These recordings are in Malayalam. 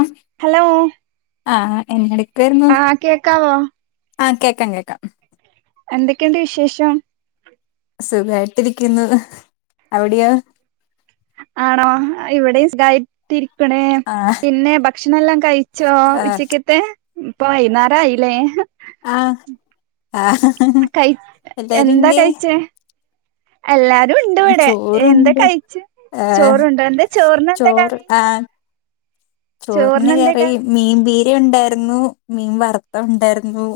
അസ് ഹലോ ആഹ് എന്ത് ഇട്ക്കായിരുന്നു ആ കേക്കാവോ ആഹ് കേക്കാം കേക്കാം ഉം എന്തെക്കെ ഇണ്ട് വിശേഷം സുഖായിട്ടിരിക്കുന്നു അവിടെയോ ആണോ ഇവിടെയും സുഖായി ട്ട്‌രിക്ക്ണ് ആഹ് പിന്നെ ഭക്ഷണം എല്ലാം കഴിച്ചോ ആഹ് ഉച്ചെക്കെത്തെ ഉം ഇപ്പൊ വെയ്ന്നാരായില്ലേ ആഹ് ആഹ് ആഹ് കയ്ച്ച്ട്ട്ല്ലാ എല്ലാരും എന്താ എന്തേ കഴിച്ചേ എല്ലാരും ഉണ്ട് ഇവടെ എന്താ ചോറുണ്ട് കഴിച്ച് ആഹ് ചോറുണ്ട് എന്താ ചോറിന് എന്താ ചോറ് കറി ആഹ് ചോറിന് കറി മീൻപീര ഉണ്ടായിരുന്നു മീൻ വറുത്തെ ഉണ്ടായിരുന്നു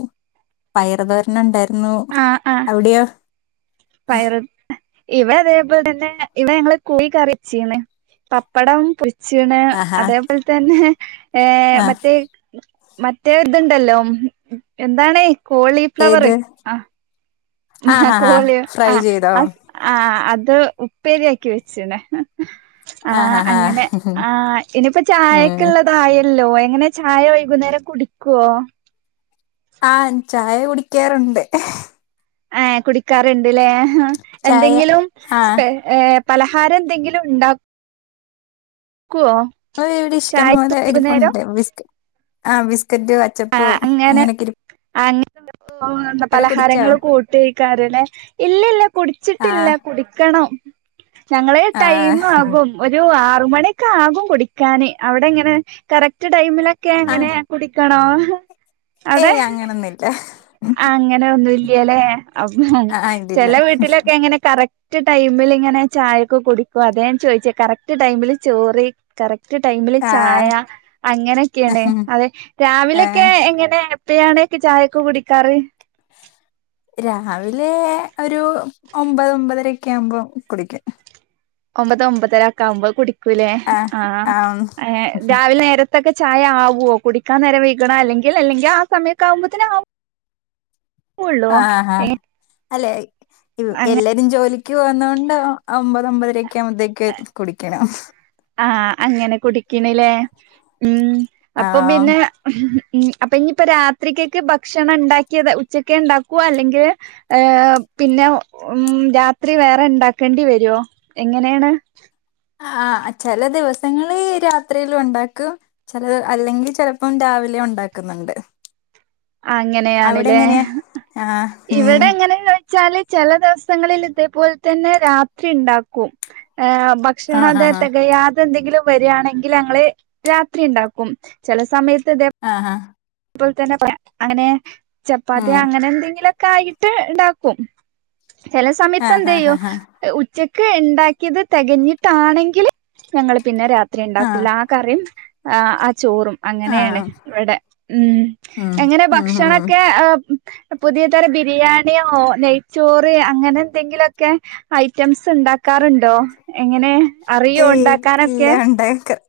പയറ്തോരൻ ഉണ്ടായിര് ന്നു ആ ആ അവ്ടെയോ പയറ് ഹ് ഇവ അതേപോലെ തന്നെ ഇവ ഞങ്ങള് കോയി കറി ച്ചീന്ന് പപ്പടം പൊര്ച്ച്ണ് ആഹാ അതേപോൽ തന്നെ ഏഹ് ആഹ് മറ്റേഹ് മറ്റേ ഇത്‌ ഇണ്ടല്ലോ ഉം ഉം എന്താണ് കോളിഫ്ലവറ് ഏത് ഇഹ് ആഹ് ആഹാഹാ കോളിയോ ഫ്രൈ ആഹ് ചെയ്തോ ആ സ് ആഹ് അത് ഉപ്പേരിയാക്കി വെച്ച്ണ് ഇഹ് ആഹ് ആഹാഹാ അങ്ങനെ ആഹ് ഇനി ഇപ്പൊ ഉം ചായക്ക്‌ള്ളത് തായല്ലോ എങ്ങനെ ചായ വൈകുന്നേരം കുടിക്കോ ആഹ് ചായ കുടിക്കാറുണ്ട് ഏഹ് കുടിക്കാറ് ഇണ്ട്ല്ലേ ഏഹ് ചായ എന്തെങ്കിലും ആഹ് സ്പെ ഏഹ് പലഹാരെന്തെങ്കിലും ഇണ്ടാ ക്കോ അത് ഇവിടി ഇഷ്ടംപോലെ ഇരിപ്പുണ്ട് ബിസ്ക് ആഹ് ബിസ്ക്കറ്റ് അച്ചപ്പോം അങ്ങനെഒക്കെ ഇരി ആഹ് അങ്ങൻത്തെ എന്തെ [unintelligible] ന്ത കുടിച്ചോ പലഹാരങ്ങള് കൂട്ടി വിക്കാരലേ ഇല്ലില്ല ആ കുടിച്ചിട്ടില്ല കുടിക്കണം ഞങ്ങളെ ആ റ്റൈം ആകും ഒരു ആറ് മണിക്കാകും കുടിക്കാന് അവിടെ എങ്ങനെ കറക്റ്റ് ടൈമിലൊക്കെ ആ എങ്ങനെ കുടിക്കണോ അവിടെ ഏയ് അങ്ങനൊന്നില്ല അങ്ങനെ ഒന്നുല്ലേല്ലേ അവ് ആ ഇല്ലില്ല ചെല വീട്ടിലൊക്കെ അങ്ങനെ കറക് റ്റ് ടൈമില് ഇങ്ങനെ ചായൊക്കെ കുടിക്കും അത ഞാൻ ചോദിച്ചെ കറക്റ്റ് ടൈമിൽ ചോറി കറ ക്റ്റ് ടൈമില് ആ ചായ അങ്ങനൊക്കെയാണ് അതെ ഏ രാവിലെക്കെ എങ്ങനെ പിയാണേക്ക് ചായൊക്ക് കുടിക്കാറ് രാവിലെ ഒരു ഒമ്പത് ഒമ്പതരെക്കെ ആവുമ്പോ കുടിക്കും ഒമ്പത് ഒമ്പതരക്കാവുമ്പോ കുടിക്കൂലേ ആ ആഹ് ആ ഏഹ് രാവിലെ നേര അത്തൊക്കെ ചായ ആവോ കുടിക്കാൻ നേര വൈക്ക്ണ അല്ലെങ്കിൽ അല്ലെങ്കി ആഹ് സമയൊക്കെ ആവുമ്പോത്തേനാവു ആഹ് ആഹ് ഏഹ് അല്ലെ വ് അങ്ങ എല്ലരും ജോലി ക്ക് പോനോണ്ട് ഒ ഒമ്പതൊമ്പതരെക്കെ ആവുമ്പത്തേക്ക് കുടിക്കണം ആഹ് അങ്ങനെ കുടിക്കണിലേ ഉം അപ്പം ആ പിന്നെ ഇഞ്ഞ് അപ്പൊ ഇനിപ്പോ രാത്രിയ്ക്കെക്കെ ഭക്ഷണണ്ടാക്കിത് ഉച്ചക്കെ ഉണ്ടാക്കുവോ അല്ലെങ്കിൽ ഏയ് പിന്നെ ഉം രാത്രി വേറെ ഇണ്ടാക്കേണ്ടി വെരോ എങ്ങനെണ് ആഹ് ചെല ദിവസങ്ങളി രാത്രിലുണ്ടാക്കും ചെലത് അല്ലെങ്കി ചെലപ്പം രാവിലെ ഒണ്ടാക്ക്ന്ന്ണ്ട് അങ്ങനെയാണ്ലേ ആഹ് ഉം ഇവിടെ ഇങ്ങനെ യ് ച്ചാല് ചെല ദിവസങ്ങളില് ഇതേപോലെ തന്നെ രാത്രി ണ്ടാക്കും ഏഹ് ഭ ക്ഷെണ ആഹ് ദെ ആഹ് തെകയാ ഇതെന്തെങ്കിലും വരാണെങ്കില് ങ്ങള് രാത്രി ഇണ്ടാക്കും ചെല സമയത്ത് ഇതേ ആഹ് ഹാ ഇപ്പോൾ തന്നെ അങ്ങനെ ചപ്പാത്തിയാ ഉം അങ്ങനെന്തെങ്കിലൊക്കെ ആയിട്ട് ഇണ്ടാക്കും ചെല ആഹ് ആഹ് സമത്തെന്തേയ്യും ആഹ് ഉ ച്ചക്ക് ഇണ്ടാക്കിത് തെകഞ്ഞിട്ടാണെങ്കില് ഞങ്ങള് പിന്നെ രാത്രി ആഹ് ഇണ്ടാക്കുലാ കറിം ആഹ് ആ ചോറും അങ്ങനെണ് ആഹ് ഇവടെ ഉം ഉം എങ്ങനെ ഉം ഉം ഭക്ഷണൊക്കെ പുതിയ തര ബിരിയാണിയോ നെയ്ച്ചോറ് അങ്ങനെന്തെങ്കിലൊക്കെ ഐറ്റംസ് ഇണ്ടാക്കാറ്ണ്ടോ എങ്ങനെ അറിയോ ഉണ്ടാക്കാനൊക്കെ ബേക്കർ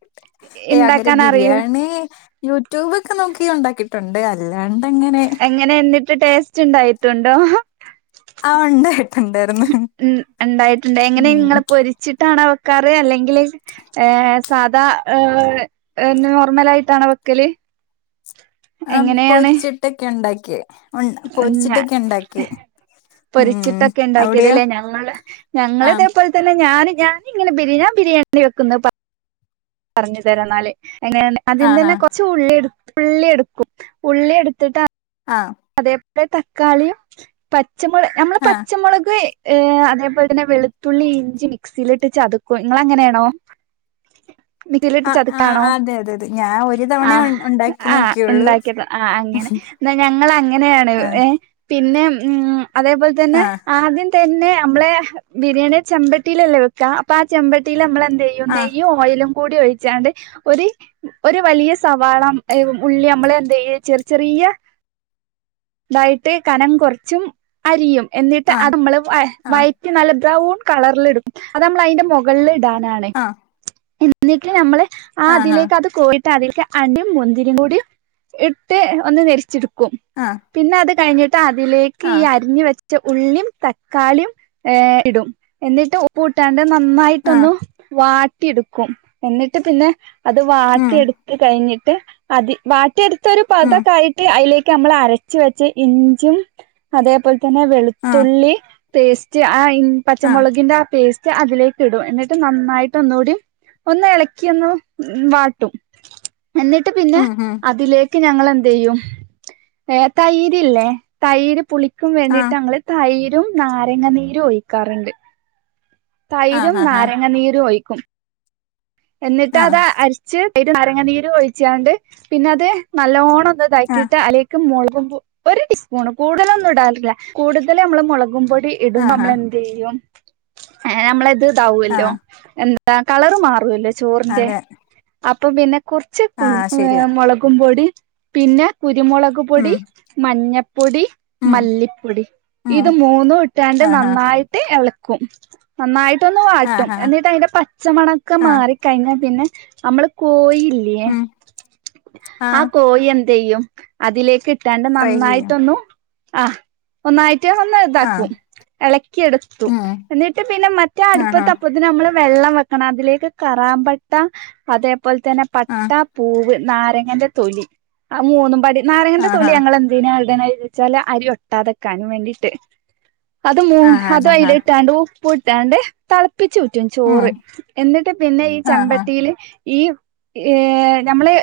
ഏഹ് അങ്ങനെ ഉണ്ടാക്കാൻ അറിയോ ബിരിയാണി യൂട്യൂബ് ഒക്കെ നോക്കി ഉണ്ടാക്കി ട്ടുണ്ട് അല്ലാണ്ടങ്ങനെ എങ്ങനെ എന്നിട്ട് ടേസ്റ്റ് ഉണ്ടായിട്ടുണ്ടോ ആഹ് ഉണ്ടായിട്ടുണ്ടായിരുന്നു ഉം ഒണ്ടായിട്ടുണ്ട് ഉം എങ്ങനെങ്ങള് പൊരി ചിട്ടാണോ വെക്കാറ് അല്ലെങ്കില് ഏഹ് സാധാ നോർമലായിട്ടാണോ വെക്കല് ആഹ് എങ്ങനെയാണ് പൊരിച്ചിട്ടൊക്കെ ഇണ്ടാക്യാ ഞ പൊരിച്ചിട്ടൊക്കെ ഉണ്ടാക്യാ പൊരിച്ചിട്ടൊക്കെ ഉണ്ടാക്കിയത്ത്ല്ലേ ഞങ്ങള് ഞങ്ങള് ആഹ് ഇതേ പോലെ തന്നെ ഞാന് ഞാന് ഇങ്ങനെ ബിരിയാ ബിരിയാണി വെക്കുന്ന പ പറഞ്ഞ് തരന്നാല് എങ്ങനെയ ആദ്യം ആഹാ തന്നെ കൊച്ച് ഉള്ളിട് ഉള്ളിട്ക്കും ഉള്ളി എട്ത്ത്ട്ടാ ആഹ് അതേപോലെ തക്കാളിയും പച്ചമു നമ്മള് ആഹ് പച്ചമുളക് ഏഹ് അതേപോൽ തന്നെ വെളുത്തുള്ളി, ഇഞ്ചി മിക്സിൽയിട്ട് ചതക്കും ഇങ്ങളങ്ങനെണോ? മിക്സിയിലിട്ട് ആഹ് ആഹ് ചതക്കാണോ അതെ അതെ അതെ ഞാൻ ഒരു തവണ ഉ ആഹ് ഉണ്ടാക്കി ആഹ് നോക്കിയുള്ളൂ ഇണ്ടാ ക്യക്ക ആഹ് അങ്ങനെ ന്ന ഞ ങ്ങളങ്ങന്യാണ് ആഹ് എഹ് പിന്നെ ഉം അതേപോൽ തെന്നെ ആഹ് ആദ്യം തന്നെ അമ്മളെ ബിരിയാണി ചെമ്പട്ടിയിലല്ലേ വെക്കാ അപ്പൊ ആ ചെമ്പട്ടിയിലമ്മളെന്തെയ്യും നെയ്യ് ഓയിലും കൂടി ഒഴിച്ചാണ്ട് ഒരു ഒരു വലിയ സവാള ഉള്ളി അമ്മളെന്തെയ്യും ചെറി ചെറിയ ഇതായിട്ട് കനം കൊർച്ചും അരിയും എന്നിട്ട് ആഹ് അത് നമ്മള് വ ആഹ് വയ റ്റി നല്ല ബ്രൗൺ കളറില്ടും അത് അമ്മളയിന്റെ മൊകൾള്ടാനാണ്. ആഹ് എന്നിട്ട് നമ്മള് ആ ആഹ് ആഹാ തിലേക്ക് അത് കോഴി ട്ട അതില്ക്ക് അണ്ടിം മുന്തിരിം കൂടി ഇട്ട് ഒന്ന് നെര്ച്ച്ട്ക്കും ആഹ് പിന്നെ അത് കഴിഞ്ഞിട്ട് അതിലേക്ക് ഈ ആഹ് അരിഞ്ഞ് വെ ച്ച ഉള്ളിം തക്കാളിം ഏഹ് ഇടും എന്നിട്ട് ഉപ്പൂട്ടാണ്ട് ആഹ് നന്നായിട്ടൊന്ന് വാട്ടിട്ക്കും എന്നിട്ട് പിന്നെ അത് ഉം വാട്ട്യെട്ത്ത് കഴിഞ്ഞിട്ട് അതി വാട്ട്യെട്‌ത്തൊര് ഉം പതൊക്കായിട്ട് അയ്ലേക്ക് അമ്മളരച്ച് വെച്ച ഇഞ്ചും അതേപോൽ തെന്നെ ആഹ് വെളുത്തുള്ളി പേസ്റ്റ്, ആ ഇൻ പച്ച ആഹ് മൊളകിന്റെ ആ പേസ്റ്റ് അതിലേക്ക് ഇടും എന്നിട്ട് നന്നായിട്ട് ഒന്നൂടിം ഒന്നെളക്ക്യൊന്ന് ഉം വാട്ടും എന്നിട്ട് പിന്നെ ഉം ഉം അതിലേക്ക് ഞങ്ങളെന്തെയ്യും ഏഹ് തൈര് ല്ലേ തൈര് പുളിക്കും വേണ്ടിട്ട് ആഹ് ഞങ്ങള് തൈരും നാരങ്ങനീരും ഒഴിക്കാറ്ണ്ട്. തൈരും ആഹാഹാ നാരങ്ങനീരും ഒഴിക്കും എന്നിട്ട് ആഹ് അത് അരിച്ച് തൈരും നാരങ്ങ നീരൊഴിച്ചാണ്ട് പിന്നെ അത് നല്ലോണൊന്ന് ആഹ് താകിട്ട് അയിലേ ക്ക് മൊളകും പൊ ഒര് ടീസ്പൂൺ കൂടുതലൊന്നുടാല്ല കൂടുതലമ്മള് മൊളകും പൊടി ഇടുമ്പോ ആഹാ അമ്മളെന്തെയ്യും ഏഹ് അമ്മളെ ത് ഇതാവൊല്ലോ ആഹ് എന്താ കളറ് മാ റൂലെ ചോറിന്റെ അതെ അപ്പൊ പിന്നെ കൊർച്ച് കു ആഹ് ശരിയാ ഏഹ് മൊള ക്കും പൊടി പിന്നെ കുരുമുളക് പൊടി, ഉം മഞ്ഞപ്പൊടി ഉം മല്ലിപ്പൊടി ഉം ഇത് മൂന്നും ഇട്ടാണ്ട് ആഹാ നന്നായിട്ട് എളക്കും. നന്നായിട്ടൊന്ന് വാട്ടും ആഹാ എന്നിട്ട് അയ്ന്റെ പച്ചമണൊക്കെ ആഹ് മാറി കഴിഞ്ഞ പിന്നെ അമ്മള് കോയില്ലേ ല്ലേ ഉം ആ ആഹ് കോയി എന്തെയ്യും അതിലേക്ക് ട്ടാണ്ട് ഫ്രൈ ചെയ്യും നന്നായിട്ടൊന്നു ആഹ് ഒന്നായിട്ട് ഒന്ന് ആഹ് താകും എളക്കി എടുത്തു ഉം എന്നിട്ട് പിന്നെ മറ്റേ ആഹാ അട്പ്പത്ത ഇതിനമ്മള് വെള്ളം വെക്കണം അതിലേക്ക് കറാമ്പട്ട അതേപോൽ തെന്നെ പട്ട ആഹ് പൂവ്, നാരങ്ങന്റെ തൊലി ആ മൂന്നും പാടെ നാരങ്ങന്റെ തൊലി ആഹാ ഞങ്ങളെ ന്തിനാ ഇടണ് വെച്ചാല് അരി ഒട്ടാതെക്കാനും വേണ്ടീട്ട് അത് മൂ ആഹാഹാ അതയ്ല്ട്ടാണ്ട് ഉപ്പുട്ടാണ്ട് തളപ്പിച്ചൂറ്റും ഉം ചോറ് എന്നിട്ട് പിന്നെ ഈ ആഹാ ചമ്പട്ടി ക്ക്ല് ഈ ഏഹ് നമ്മള്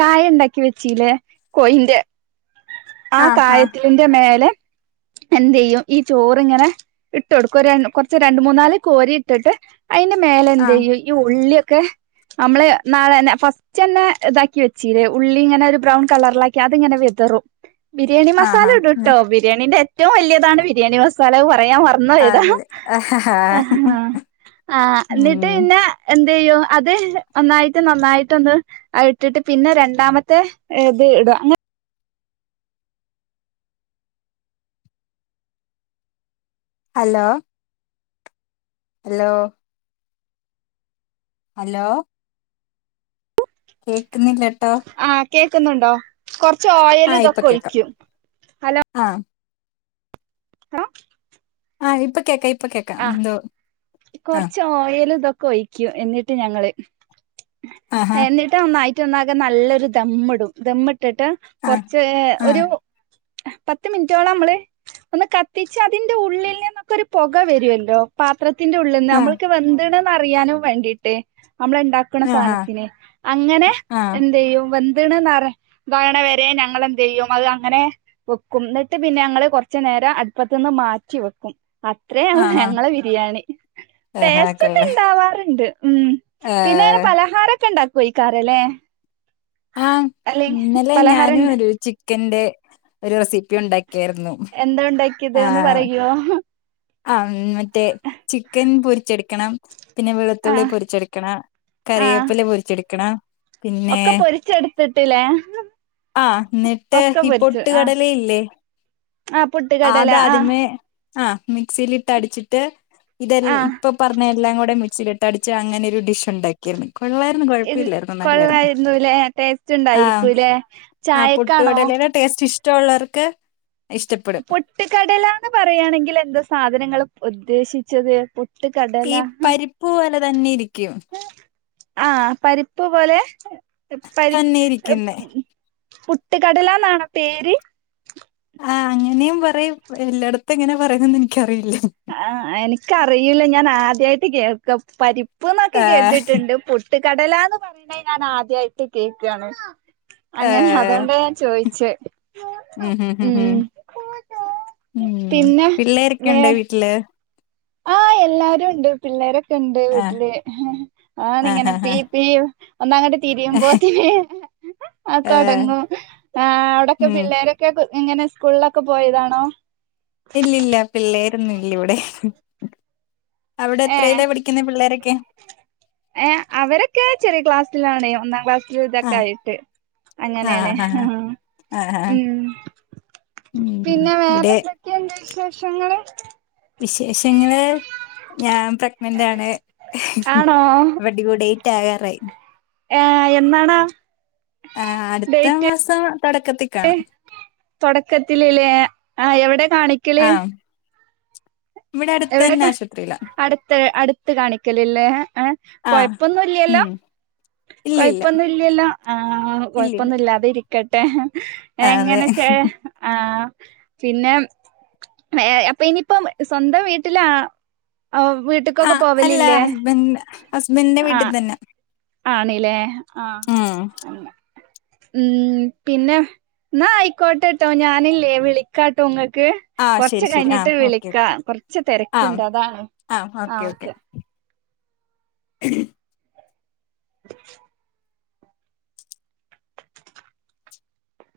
കായ ഉണ്ടാക്കി വെച്ച്‌ലെ കോയിന്റെ ആ ആഹാ കായത്തിന്റെ മേലെ എന്തെയ്യും ഈ ചോറ്ങ്ങനെ ഇട്ട് കൊടുക്കും ഒര് [unintelligible] കൊർച്ച് രണ്ട് മൂന്നാല് കോരി ട്ട്ട്ട് അയ്ന്റെ മേലെന്തെ ആഹ് യ്യും ഈ ഉള്ള്യക്കെ നമ്മള് [unintelligible] ഫസ് റ്റെന്നെ ഇതാക്കി വെച്ചീല്ലേ ഉള്ളി ങ്ങനെ ഒരു ബ്രൗൺ കളറിലാക്കി അതിങ്ങനെ വിതറും ബിരിയാണി മസാല ആഹാ ന്ന് ഇടുട്ടോ ബിരിയാണിന്റെ ഏറ്റവും വലിയതാണ് ബിരിയാണി മസാല പറയാൻ പറന്നു ഇന്നാടാ അല്ല ആഹ് ഉം പിന്നെ എന്ത ചെയ്യോ അത് ഒന്നായിട്ട് നന്നായിട്ടൊന്ന് അ ഇട്ടിട്ട് പിന്നെ രണ്ടാമത്തെ ഇത് ഇടും അങ്ങനെ ഹലോ ഹലോ ഹലോ കേൾക്കുന്നില്ല ആഹ് കേക്കുന്നുണ്ടോ കൊറച്ച് ഓയൽ ആഹ് ഇപ്പൊ ഇതൊക്കെ കേക്കാം ഒഴിക്കും ആഹ് എടാ ആഹ് ഇപ്പൊ കേക്ക ഇപ്പൊ കേൾക്ക എന്തോ ആഹ് കൊറച്ച് ഓയൽ ഇതൊക്കെ ഒഴിക്കും എന്നിട്ട് ഞങ്ങള് ആഹാ എന്നിട്ട് ഇട്ട ഒന്നായിട്ട ഒന്നകെ നല്ലൊരു ദമ്മ ഇടും ദമ്മ് ഇട്ടിട്ട് ആഹ് കൊറച്ച് ഒരു ആഹ് പത്ത് മിനിറ്റോളം നമ്മള് ഒന്ന് കത്തിച്ച് അതിന്റെ ഉള്ളിൽ നിന്നൊക്കെ ഒരു പുക വരുവല്ലോ പാത്രത്തിന്റെ ഉള്ളിൽന്ന് ആഹ് നമ്മൾക്ക് വെന്ത്ണന്ന്റിയാനും വേണ്ടീട്ട് നമ്മൾണ്ടാക്ക ണ്ടാക്കണ ആഹാ സാധനത്തിനെ അങ്ങനെ ആഹ് എന്ത ചെയ്യോ വെന്ന്ത്ണെന്നറ താകണ വരെ ഞങ്ങളെന്ത് ചെയ്യും അത് അങ്ങനെ വെക്കും എന്നിട്ട് പിന്നെ ഞങ്ങള് കൊറച്ച നേരം അടുപ്പത്തു നിന്ന് മാറ്റി വെക്കും ഇത്രയാണ് ആഹാ ഞങ്ങളെ ബിരിയാണി ആഹാ ടേസ്റ്റ് ഒക്കെ കൊള്ളാം ഇണ്ടാവാറുണ്ട് ഉം പിന്നെങ്ങനെ ഏഹ് പലഹാരംഒക്കെ ഉണ്ടാക്കുയിക്കാരല്ലേ ആഹ് ഇന്നലെ പലഹാരം ഞാനും ഒരു ചിക്കന്റെ ഒരു റെസിപ്പി ഉണ്ടാക്കിയായിരുന്നു എന്താ ഉണ്ടാക്കിയത് ഒന്ന് പറയോ അം മറ്റേ ചിക്കൻ പൊരിച്ചെടുക്കണം പിന്നെ വെളുത്തുള്ളി ആഹ് പൊരിച്ചെടുക്കണ ആഹ് കറിവേപ്പില പൊരിച്ചെടുക്കണ ഒക്കെ പൊരിച്ചെടുത്തിട്ടില്ലേ ആ ന്നിട്ട് ഒക്കെ ഈ പൊരിച്ചു ആഹ് പൊട്ടുകടലയില്ലേ ആഹ് പൊട്ടുകടല അതാ ആഹ് അദ്യമേ ആഹ് മിക്സിലിട്ട് അടിച്ചിട്ട് ഇതെ ആഹ് ഇപ്പൊ പറഞ്ഞ എല്ലാം കൂടെ മിക്സിയിലിട്ട് ട്ടടിച്ച് അങ്ങനെ ഒരു ഡിഷ് ഉണ്ടാക്കിരുന്നു കൊള്ള ഇത് കുഴപ്പല്ലായിരുന്നു നല്ലായിരുന്നു കൊള്ളായിരുന്നുല്ലേ ടേസ്റ്റ് ഉണ്ടായിരിക്കൂല്ലേ ആ ചായക്കാണോ പൊട്ടകടലെടെ ടേസ്റ്റ് ഇഷ്ടമുള്ളവർക്ക് ഇഷ്ടപ്പെ പൊട്ടുകടല എന്ന് പറയുകയാണെങ്കിൽ എന്താ സാധനങ്ങൾ ഉദ്ദേശിച്ചത് ഈ പൊട്ടുകടല പരിപ്പ് പോലെ തന്നെ ഇരിക്കും ആ പരിപ്പ് പോലെ പരിപ്പ് തന്നെ ഇരിക്കുന്നേ പുട്ട്ക്കടലാന്നാണോ പേര് ആ അങ്ങനെയും പറയും എല്ലായിടത്തും എങ്ങനെ പറയന്ന് എനിക്കറിയില്ല ആ എനിക്കറിയില്ല ഞാൻ ആദ്യായിട്ട് കേക്ക പരിപ്പ്ന്നൊക്കെ ആഹ് കേട്ടിട്ടുണ്ട് പുട്ട് പുട്ടകടലന്ന് പറയണ ഞാൻ ആദ്യായിട്ട് കേൾക്കയാണ് അങ്ങനെ ആഹ് അതൊണ്ട ഞാൻ ചോയിച്ച ഉം ഹും ഹും ഹും ഉം ഉം പിന്നെ വേ പിള്ളേരൊക്കെുണ്ടോ വീട്ടില് ആഹ് എല്ലാരും ഉണ്ട് പിള്ളേരൊക്കെ ഉണ്ട് ആഹ് വീട്ടില് ആഹ് ഓനിങ്ങനെ ആഹ് പ്പി പ്പി ഒന്ന അങ്ങോട്ട് ആഹ് തിരിയുമ്പോത്തിന ആഹ് തുടങ്ങും ആ അവിടെൊക്കെ ഉം പിള്ളേര ഒ ഇങ്ങനെ സ്കൂളിലൊക്കെ പോയതാണോ ഇല്ലല്ല പിള്ളേരൊന്നും ഇല്ല ഇവിടെ അവിടെ ഏഹ് എത്രയിലാ പഠിക്കുന്നെ പിള്ളേരൊക്കെ ഏഹ് അവരൊക്കെ ചെറിയ ക്ലാസ്സിലാണ് ഒന്നാം ക്ലാസ് ഇ ഇതൊക്കെ ആഹ് ആയിട്ട് ആഹ് അങ്ങനെയാണ് ആഹ് ആഹ് ആഹ് ഉം ഉം ഇവിടെ എന്താ വിശേഷങ്ങള് വിശേഷങ്ങള് ഞാൻ പ്രഗ്നന്റ് ആണ് ആണോ ഡെയിറ്റാകാറായി ഏഹ് എന്നാണ് ആഹ് അടുത്ത മാസം തുടക്കത്തിക്കാണും തുടക്കത്തിലില്ലേ ആഹ് എവിടെ കാണി ആഹ് ഇവിടെ അടുത്ത് എവിടെ തന്നെ കാണി ആശുപത്രിയിലാ അടുത്ത അടുത്ത് കാണിക്കലല്ലേ ഏഹ് ആഹ് കുഴപ്പൊന്നുംല്ലല്ലോ ഉം ഇല്ലില്ല കുഴപ്പൊന്നും ഇല്ലല്ലോ ആഹാ ഇല്ലില്ല കുഴപ്പൊന്നും ഇല്ലാതെ ഇരി ക്കട്ടെ ആ, അതെ എങ്ങനെ ചേ ആഹ് പിന്നെ അപ്പൊ ഇനി സ്വന്തം വീട്ടിലാ വീട്ട്ക്കൊക്കെ പോവലില്ലേ ഹസ്ബന്റിന്റെ വീട്ടിൽ തന്നെയാ ആണ് ല്ലേ ആഹ് ഉം ഉം പിന്നെ എന്നാ ആയിക്കോട്ടെട്ടോ ഞാനില്ലേ വിളിക്കാട്ടോ ഇങ്ങൾക്ക് ആഹ് ശരി കൊറച്ച് ശരി കഴിഞ്ഞിട്ട് ആഹ് ഓക്കെ വിളിക്കാ ഓക്കെ കൊറച്ച് ആഹ് തിരക്കുണ്ട് അതാണ് ആഹ് ഓക്കെ. [unintelligible] [unintelligible]